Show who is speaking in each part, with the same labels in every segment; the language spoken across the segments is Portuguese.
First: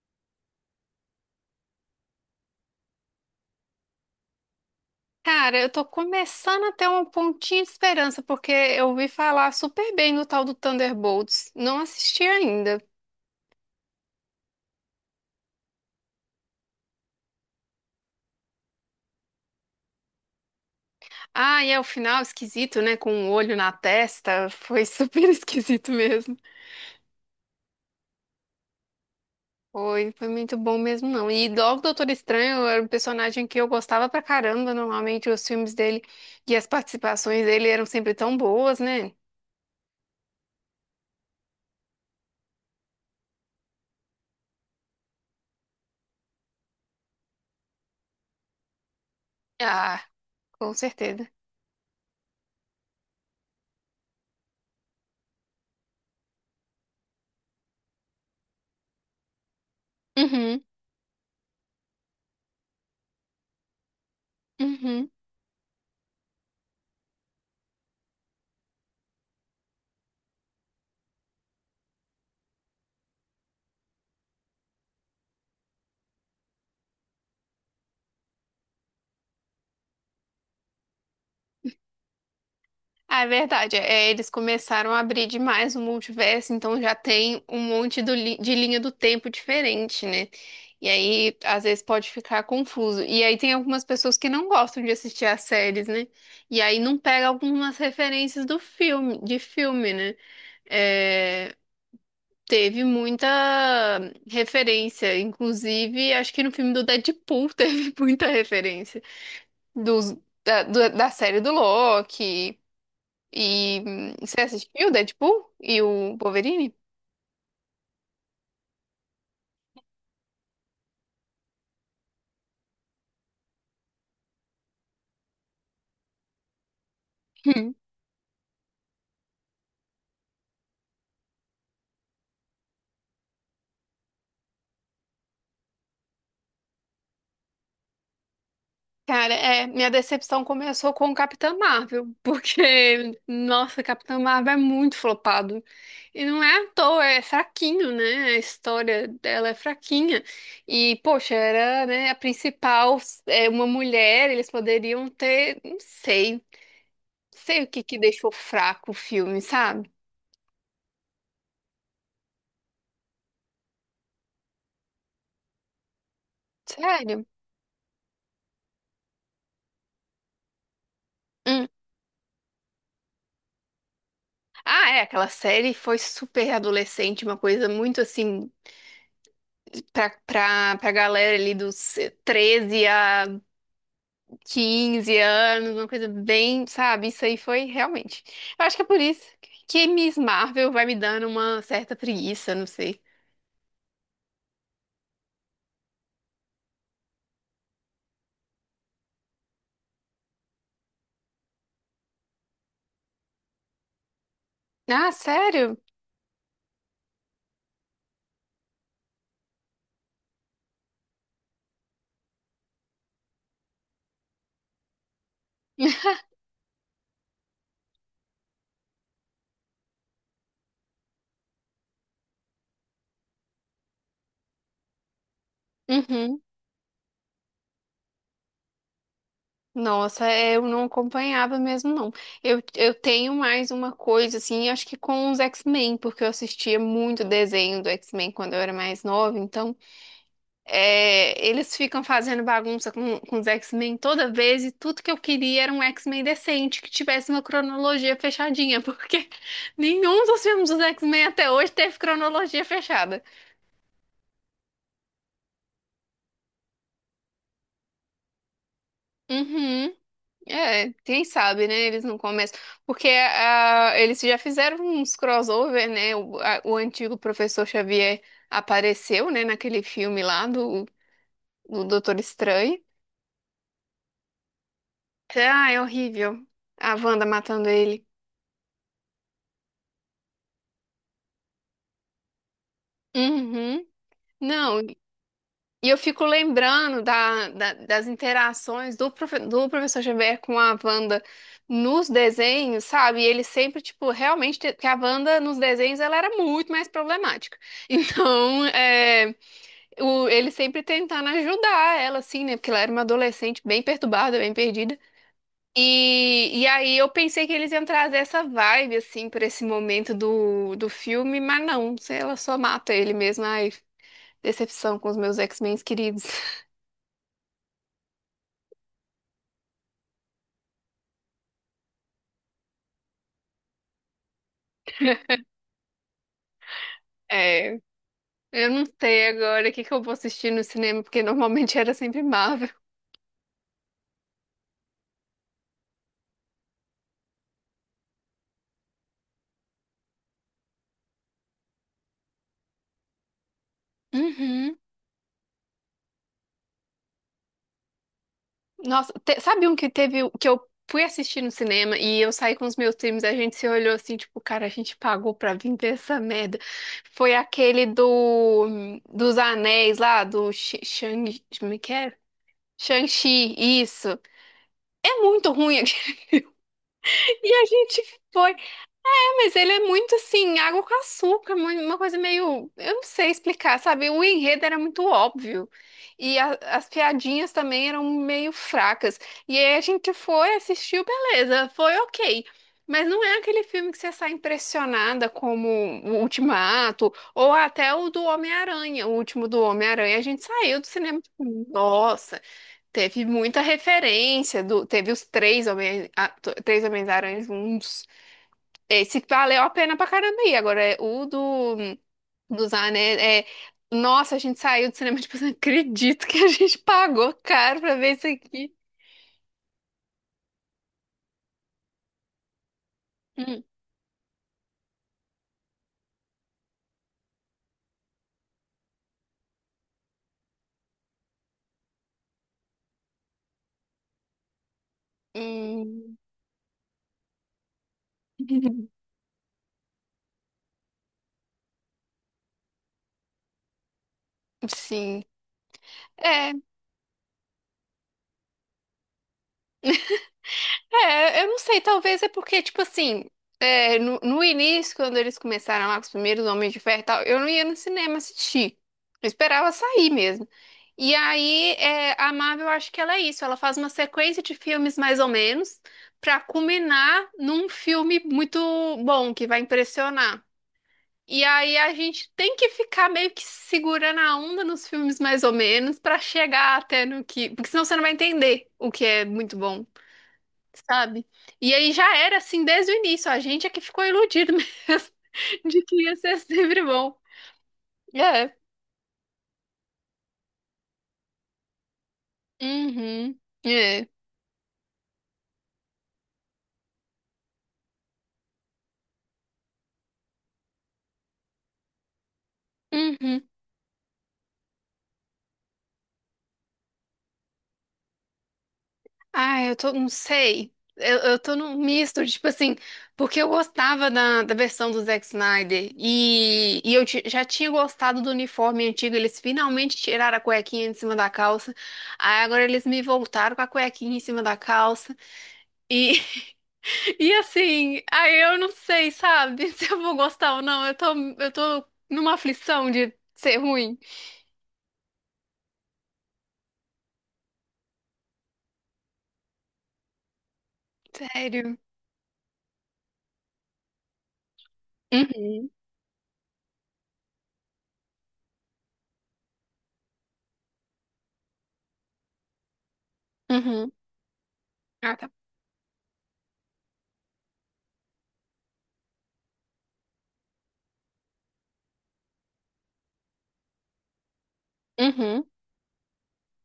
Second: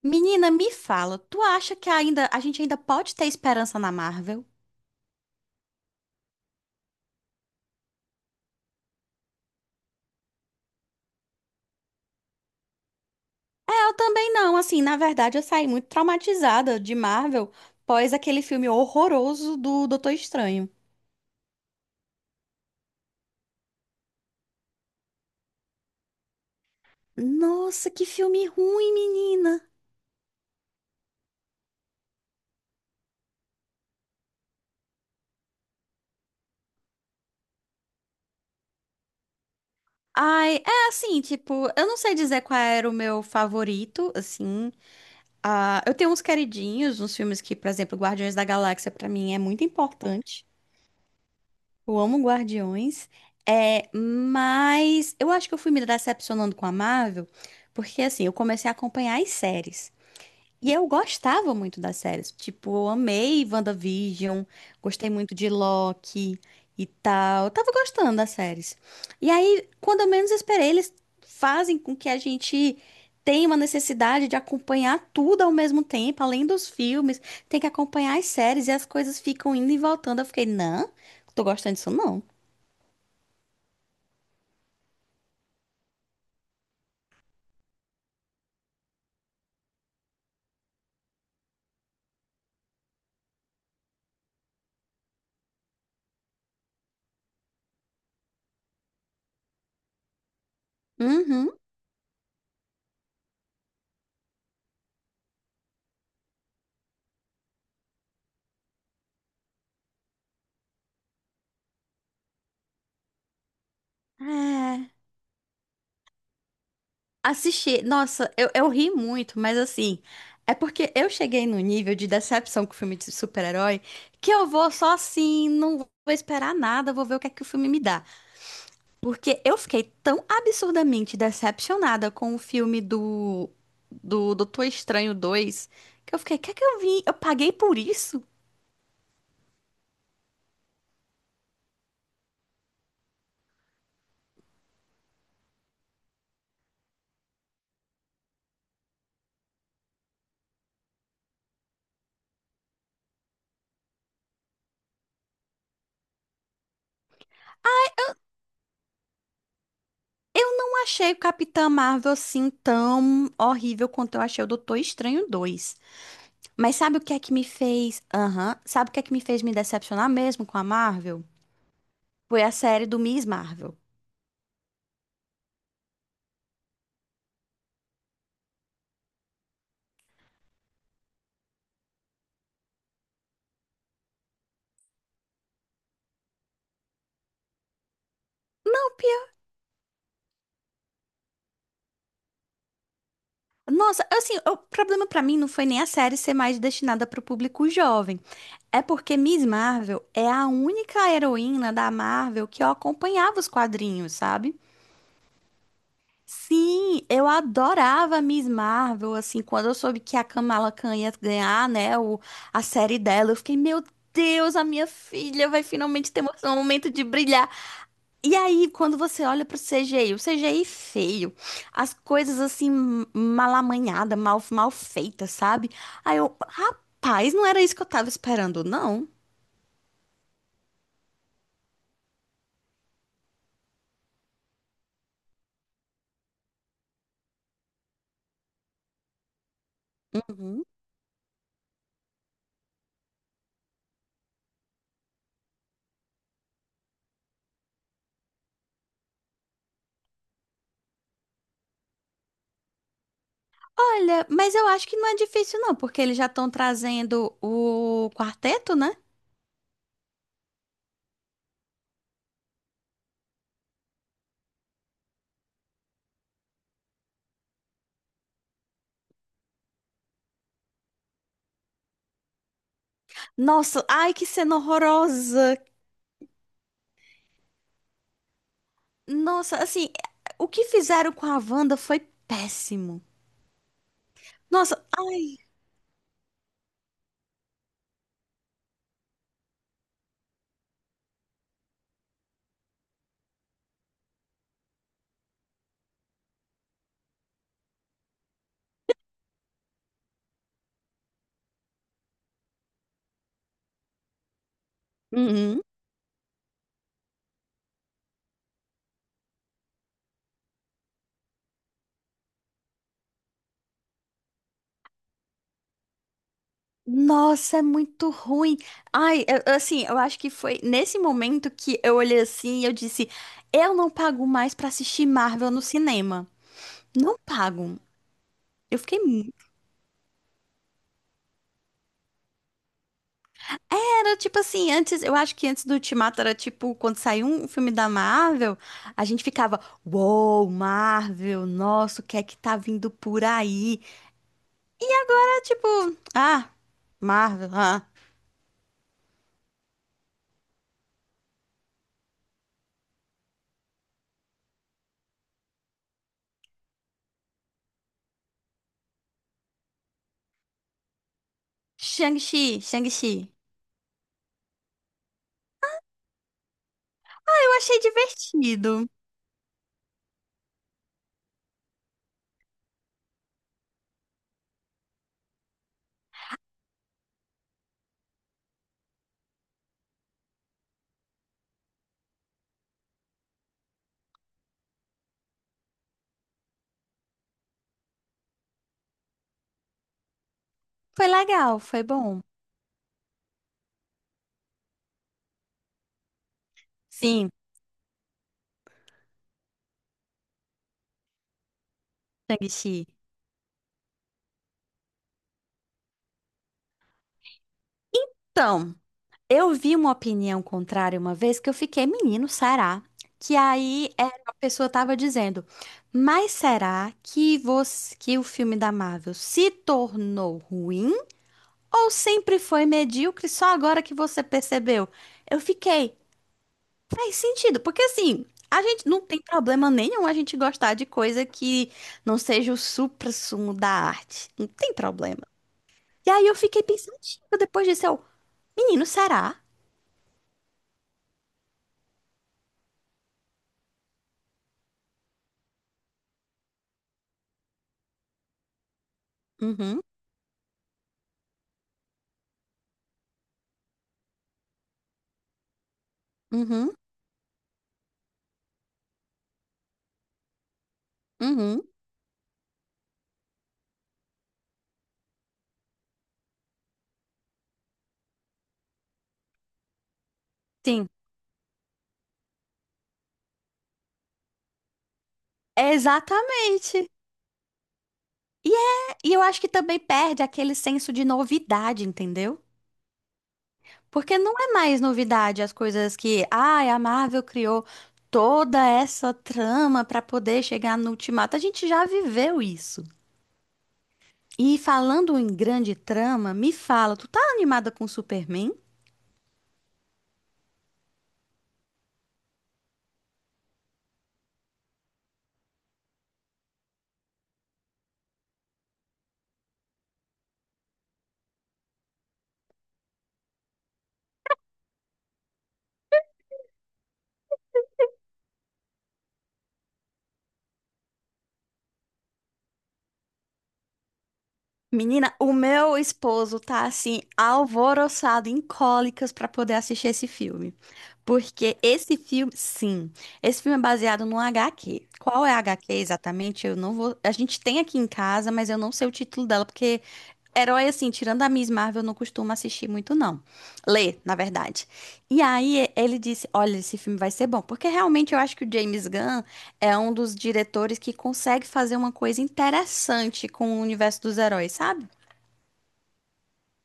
Speaker 1: Menina, me fala, tu acha que ainda a gente ainda pode ter esperança na Marvel?
Speaker 2: Cara, eu tô começando a ter um pontinho de esperança, porque eu ouvi falar super bem do tal do Thunderbolts. Não assisti ainda.
Speaker 1: É, eu também não, assim, na verdade eu saí muito traumatizada de Marvel pós aquele filme horroroso do Doutor Estranho.
Speaker 2: Ah, e é o final esquisito, né? Com um olho na testa. Foi super esquisito mesmo.
Speaker 1: Nossa, que filme ruim, menina.
Speaker 2: Foi muito bom mesmo, não. E logo o Doutor Estranho era um personagem que eu gostava pra caramba. Normalmente os filmes dele e as participações dele eram sempre tão boas, né?
Speaker 1: Ai, é assim, tipo, eu não sei dizer qual era o meu favorito, assim. Ah, eu tenho uns queridinhos, uns filmes que, por exemplo, Guardiões da Galáxia pra mim é muito
Speaker 2: Ah,
Speaker 1: importante.
Speaker 2: com certeza.
Speaker 1: Eu amo Guardiões, é, mas eu acho que eu fui me decepcionando com a Marvel, porque assim, eu comecei a acompanhar as séries.
Speaker 2: Uhum,
Speaker 1: E eu gostava muito das séries. Tipo, eu amei WandaVision,
Speaker 2: uhum.
Speaker 1: gostei muito de Loki e tal. Eu tava gostando das séries. E aí, quando eu menos esperei, eles fazem com que a gente tenha uma necessidade de acompanhar tudo ao mesmo tempo, além dos filmes, tem que acompanhar as séries e as coisas ficam indo e voltando. Eu fiquei, não, tô gostando disso não.
Speaker 2: Ah, é verdade. É, eles começaram a abrir demais o multiverso, então já tem um monte de linha do tempo diferente, né? E aí, às vezes, pode ficar confuso. E aí tem algumas pessoas que não gostam de assistir as séries, né? E aí não pega algumas referências do filme, de filme, né?
Speaker 1: Uhum.
Speaker 2: É, teve muita referência, inclusive, acho que no filme do Deadpool teve muita referência dos, da série do Loki. E você assistiu o
Speaker 1: É.
Speaker 2: Deadpool e o Wolverine?
Speaker 1: Assisti, nossa, eu ri muito, mas assim, é porque eu cheguei no nível de decepção com o filme de super-herói que eu vou só assim, não vou esperar nada, vou ver o que é que o filme
Speaker 2: Hum.
Speaker 1: me dá. Porque eu fiquei tão absurdamente decepcionada com o filme do Doutor Estranho 2 que eu fiquei, quer que eu vim? Eu paguei por isso?
Speaker 2: Cara, é, minha decepção começou com o Capitão Marvel, porque, nossa, Capitão Marvel é muito flopado. E não é à toa, é fraquinho, né? A história dela é fraquinha. E, poxa, era, né, a principal, é uma mulher, eles poderiam ter, não sei, sei o que que deixou fraco o filme, sabe?
Speaker 1: Eu não achei o Capitã Marvel assim tão horrível quanto eu achei o Doutor Estranho 2. Mas sabe o que é
Speaker 2: Sério.
Speaker 1: que me fez? Aham. Sabe o que é que me fez me decepcionar mesmo com a Marvel?
Speaker 2: Hum.
Speaker 1: Foi a série do Miss Marvel.
Speaker 2: Ah, é, aquela série foi super adolescente, uma coisa muito assim pra galera ali dos 13 a 15 anos, uma coisa bem, sabe? Isso aí foi realmente. Eu acho que é
Speaker 1: Não,
Speaker 2: por isso
Speaker 1: pior.
Speaker 2: que Miss Marvel vai me dando uma certa preguiça, não sei.
Speaker 1: Nossa, assim, o problema pra mim não foi nem a série ser mais destinada pro público jovem. É porque Miss Marvel é a única heroína da Marvel que eu acompanhava os quadrinhos, sabe?
Speaker 2: Ah, sério?
Speaker 1: Sim, eu adorava a Miss Marvel, assim, quando eu soube que a Kamala Khan ia ganhar, né, o, a série dela, eu fiquei, meu Deus, a minha filha vai finalmente ter um momento de brilhar. E aí, quando você olha pro CGI, o CGI feio, as coisas assim, mal amanhada, mal feitas, sabe? Aí eu,
Speaker 2: Uhum.
Speaker 1: rapaz, não era isso que eu tava esperando, não.
Speaker 2: Nossa, é, eu não acompanhava mesmo, não. Eu tenho mais uma coisa, assim, acho que com os X-Men, porque eu assistia muito desenho do X-Men quando eu era mais nova, então
Speaker 1: Uhum.
Speaker 2: é, eles ficam fazendo bagunça com os X-Men toda vez e tudo que eu queria era um X-Men decente, que tivesse uma cronologia fechadinha, porque nenhum dos filmes dos X-Men até hoje teve cronologia fechada.
Speaker 1: Olha, mas eu acho que não é difícil, não, porque eles já estão trazendo o quarteto, né?
Speaker 2: Uhum. É, quem sabe, né? Eles não começam. Porque ah, eles já fizeram uns crossover, né? O antigo professor Xavier apareceu, né, naquele filme lá do Doutor Estranho.
Speaker 1: Nossa, ai, que cena horrorosa!
Speaker 2: Ah, é horrível. A Wanda matando ele.
Speaker 1: Nossa, assim, o que fizeram com a Wanda foi péssimo.
Speaker 2: Uhum. Não,
Speaker 1: Nossa, ai.
Speaker 2: e eu fico lembrando das interações do professor Xavier com a Wanda nos desenhos, sabe? E ele sempre, tipo, realmente, que a Wanda nos desenhos ela era muito mais problemática. Então, é, ele sempre tentando ajudar ela, assim, né? Porque ela era uma adolescente bem perturbada, bem perdida.
Speaker 1: Uhum.
Speaker 2: E aí eu pensei que eles iam trazer essa vibe, assim, pra esse momento do filme, mas não, ela só mata ele mesmo. Decepção com os meus X-Men queridos.
Speaker 1: Nossa, é muito ruim. Ai, eu, assim, eu acho que foi nesse momento que eu olhei assim e eu disse: eu não pago mais pra assistir Marvel no cinema. Não
Speaker 2: É,
Speaker 1: pago.
Speaker 2: eu
Speaker 1: Eu
Speaker 2: não
Speaker 1: fiquei.
Speaker 2: sei
Speaker 1: mu-
Speaker 2: agora o que que eu vou assistir no cinema, porque normalmente era sempre Marvel.
Speaker 1: Era tipo assim, antes, eu acho que antes do Ultimato era tipo, quando saiu um filme da Marvel, a gente ficava: uou, Marvel, nossa, o que é que tá vindo por aí?
Speaker 2: Uhum.
Speaker 1: É tipo, ah, Marvel, ah.
Speaker 2: Nossa, te- sabe um que teve, que eu fui assistir no cinema e eu saí com os meus times, a gente se olhou assim, tipo, cara, a gente pagou pra vir ver essa merda. Foi aquele dos anéis lá, do Shang, como é que é?
Speaker 1: Shang-Chi, Shang-Chi.
Speaker 2: Shang-Chi, isso. É muito ruim.
Speaker 1: Ah, eu
Speaker 2: E a
Speaker 1: achei
Speaker 2: gente foi.
Speaker 1: divertido.
Speaker 2: Mas ele é muito assim, água com açúcar, mu- uma coisa meio. Eu não sei explicar, sabe? O enredo era muito óbvio. E as piadinhas também eram meio fracas. E aí a gente foi, assistiu, beleza, foi ok. Mas não é aquele filme que você sai impressionada como o Ultimato, ou até o do Homem-Aranha, o último do Homem-Aranha. A gente saiu do
Speaker 1: Foi
Speaker 2: cinema,
Speaker 1: legal,
Speaker 2: tipo,
Speaker 1: foi bom.
Speaker 2: nossa, teve muita referência, do, teve os três Homens, três
Speaker 1: Sim.
Speaker 2: Homens-Aranhas, um esse valeu a pena pra caramba aí. Agora, é, o dos
Speaker 1: Shang-Chi.
Speaker 2: anéis é. Nossa, a gente saiu do cinema, tipo, não acredito que a gente pagou caro pra ver isso aqui.
Speaker 1: Então, eu vi uma opinião contrária uma vez que eu fiquei, menino, será? Que
Speaker 2: Hum,
Speaker 1: aí é, a pessoa tava dizendo, mas será que você, que o filme da Marvel se tornou ruim ou sempre foi medíocre só agora que você percebeu? Eu fiquei,
Speaker 2: hum.
Speaker 1: faz sentido, porque assim, a gente não tem problema nenhum a gente gostar de coisa que não seja o suprassumo da arte. Não tem problema.
Speaker 2: Sim.
Speaker 1: E aí eu
Speaker 2: É,
Speaker 1: fiquei pensativa depois disso, eu, menino, será?
Speaker 2: é, eu não sei, talvez é porque, tipo assim, é, no início, quando eles começaram lá com os primeiros Homens de Ferro e tal, eu não ia no cinema assistir. Eu esperava
Speaker 1: Uhum,
Speaker 2: sair mesmo. E aí, é, a Marvel, eu acho que ela é isso. Ela faz uma sequência de filmes mais ou menos pra
Speaker 1: uhum,
Speaker 2: culminar num filme muito bom, que vai impressionar. E
Speaker 1: uhum.
Speaker 2: aí a gente tem que ficar meio que segurando a onda nos filmes mais ou menos pra chegar até no que... Porque senão você não vai entender o que é muito bom
Speaker 1: Sim,
Speaker 2: sabe? E aí já era assim desde o início, a gente é que ficou iludido mesmo de que ia ser sempre
Speaker 1: exatamente.
Speaker 2: bom.
Speaker 1: E
Speaker 2: É.
Speaker 1: é, e eu acho que também perde aquele senso de novidade, entendeu?
Speaker 2: Uhum. É.
Speaker 1: Porque não é mais novidade as coisas que, ai, a Marvel criou toda essa trama pra poder chegar no Ultimato. A gente já viveu isso.
Speaker 2: Uhum.
Speaker 1: E falando em grande trama, me fala, tu tá animada com Superman?
Speaker 2: Ah, eu tô, não sei. Eu tô num misto, tipo assim, porque eu gostava da versão do Zack Snyder e eu já tinha gostado do uniforme antigo. Eles finalmente tiraram a cuequinha de cima da calça. Aí agora eles me voltaram com a cuequinha em cima da calça. E, e assim, aí eu não sei, sabe, se eu vou gostar ou não. Eu tô numa aflição de ser ruim.
Speaker 1: Menina, o meu esposo tá assim, alvoroçado em cólicas pra poder assistir esse filme. Porque
Speaker 2: Sério.
Speaker 1: esse filme, sim, esse filme é baseado num HQ. Qual é a
Speaker 2: Uhum.
Speaker 1: HQ exatamente? Eu não vou. A gente tem aqui em casa, mas eu não sei o título dela, porque herói, assim, tirando a Miss Marvel, eu não costumo assistir muito, não.
Speaker 2: Uhum.
Speaker 1: Lê, na verdade.
Speaker 2: Ah,
Speaker 1: E
Speaker 2: tá.
Speaker 1: aí ele disse: olha, esse filme vai ser bom. Porque realmente eu acho que o James Gunn é um dos diretores que consegue fazer uma coisa interessante com o universo dos heróis, sabe?
Speaker 2: Uhum.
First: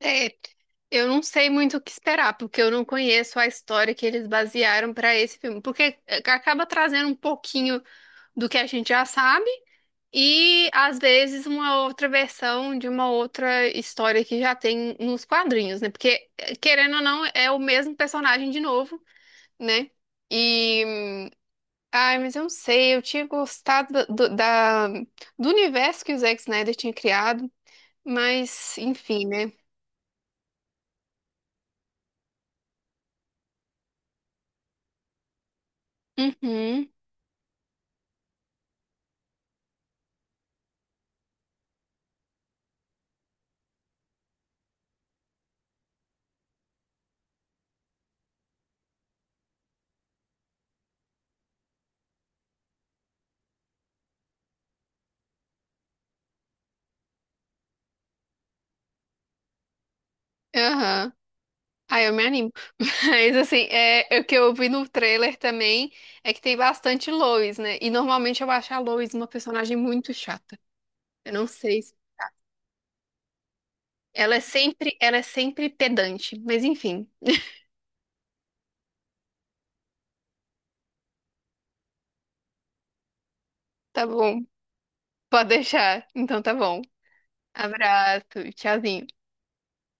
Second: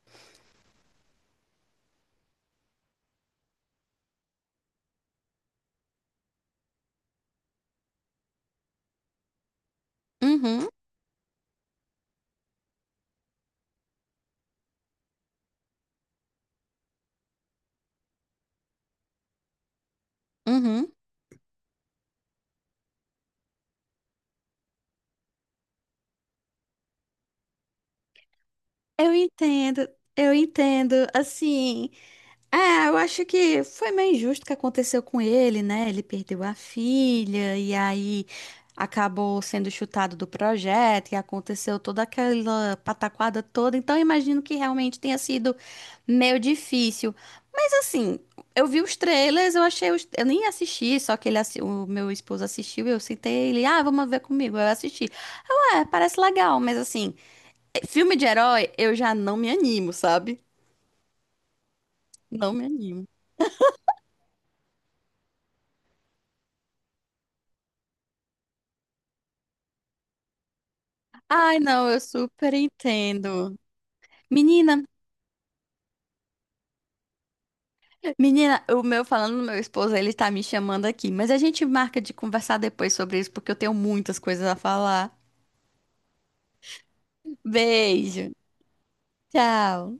Speaker 2: É, eu não sei muito o que esperar, porque eu não conheço a história que eles basearam pra esse filme. Porque acaba trazendo um pouquinho do que a gente já sabe
Speaker 1: Uhum,
Speaker 2: e, às vezes, uma outra versão de uma outra história que já tem nos quadrinhos, né? Porque, querendo ou não, é o mesmo personagem de novo. Né? E,
Speaker 1: uhum.
Speaker 2: ai, mas eu não sei, eu tinha gostado do universo que o Zack Snyder tinha criado, mas,
Speaker 1: Eu
Speaker 2: enfim, né?
Speaker 1: entendo, eu entendo. Assim, é, eu acho que foi meio injusto o que aconteceu com ele, né? Ele perdeu a
Speaker 2: Uhum,
Speaker 1: filha e aí acabou sendo chutado do projeto e aconteceu toda aquela pataquada toda. Então, eu imagino que realmente tenha sido meio difícil. Mas assim, eu vi os trailers, eu achei os... eu nem assisti, só que o meu esposo assistiu e eu citei ele, ah, vamos ver comigo. Eu assisti. Eu, é, parece legal, mas assim, filme de herói eu já não me animo, sabe?
Speaker 2: aham. Ai, eu me animo.
Speaker 1: Não me animo.
Speaker 2: Mas, assim, é, o que eu vi no trailer também é que tem bastante Lois, né? E normalmente eu acho a Lois uma personagem muito chata. Eu não
Speaker 1: Ai,
Speaker 2: sei.
Speaker 1: não,
Speaker 2: Se-
Speaker 1: eu super entendo. Menina,
Speaker 2: Ela é sempre pedante, mas enfim,
Speaker 1: menina, o meu falando do meu esposo, ele tá me chamando aqui, mas a gente marca de conversar depois sobre isso, porque eu tenho
Speaker 2: tá
Speaker 1: muitas
Speaker 2: bom.
Speaker 1: coisas a falar.
Speaker 2: Pode deixar. Então tá bom. Abraço,
Speaker 1: Beijo.
Speaker 2: tchauzinho.
Speaker 1: Tchau.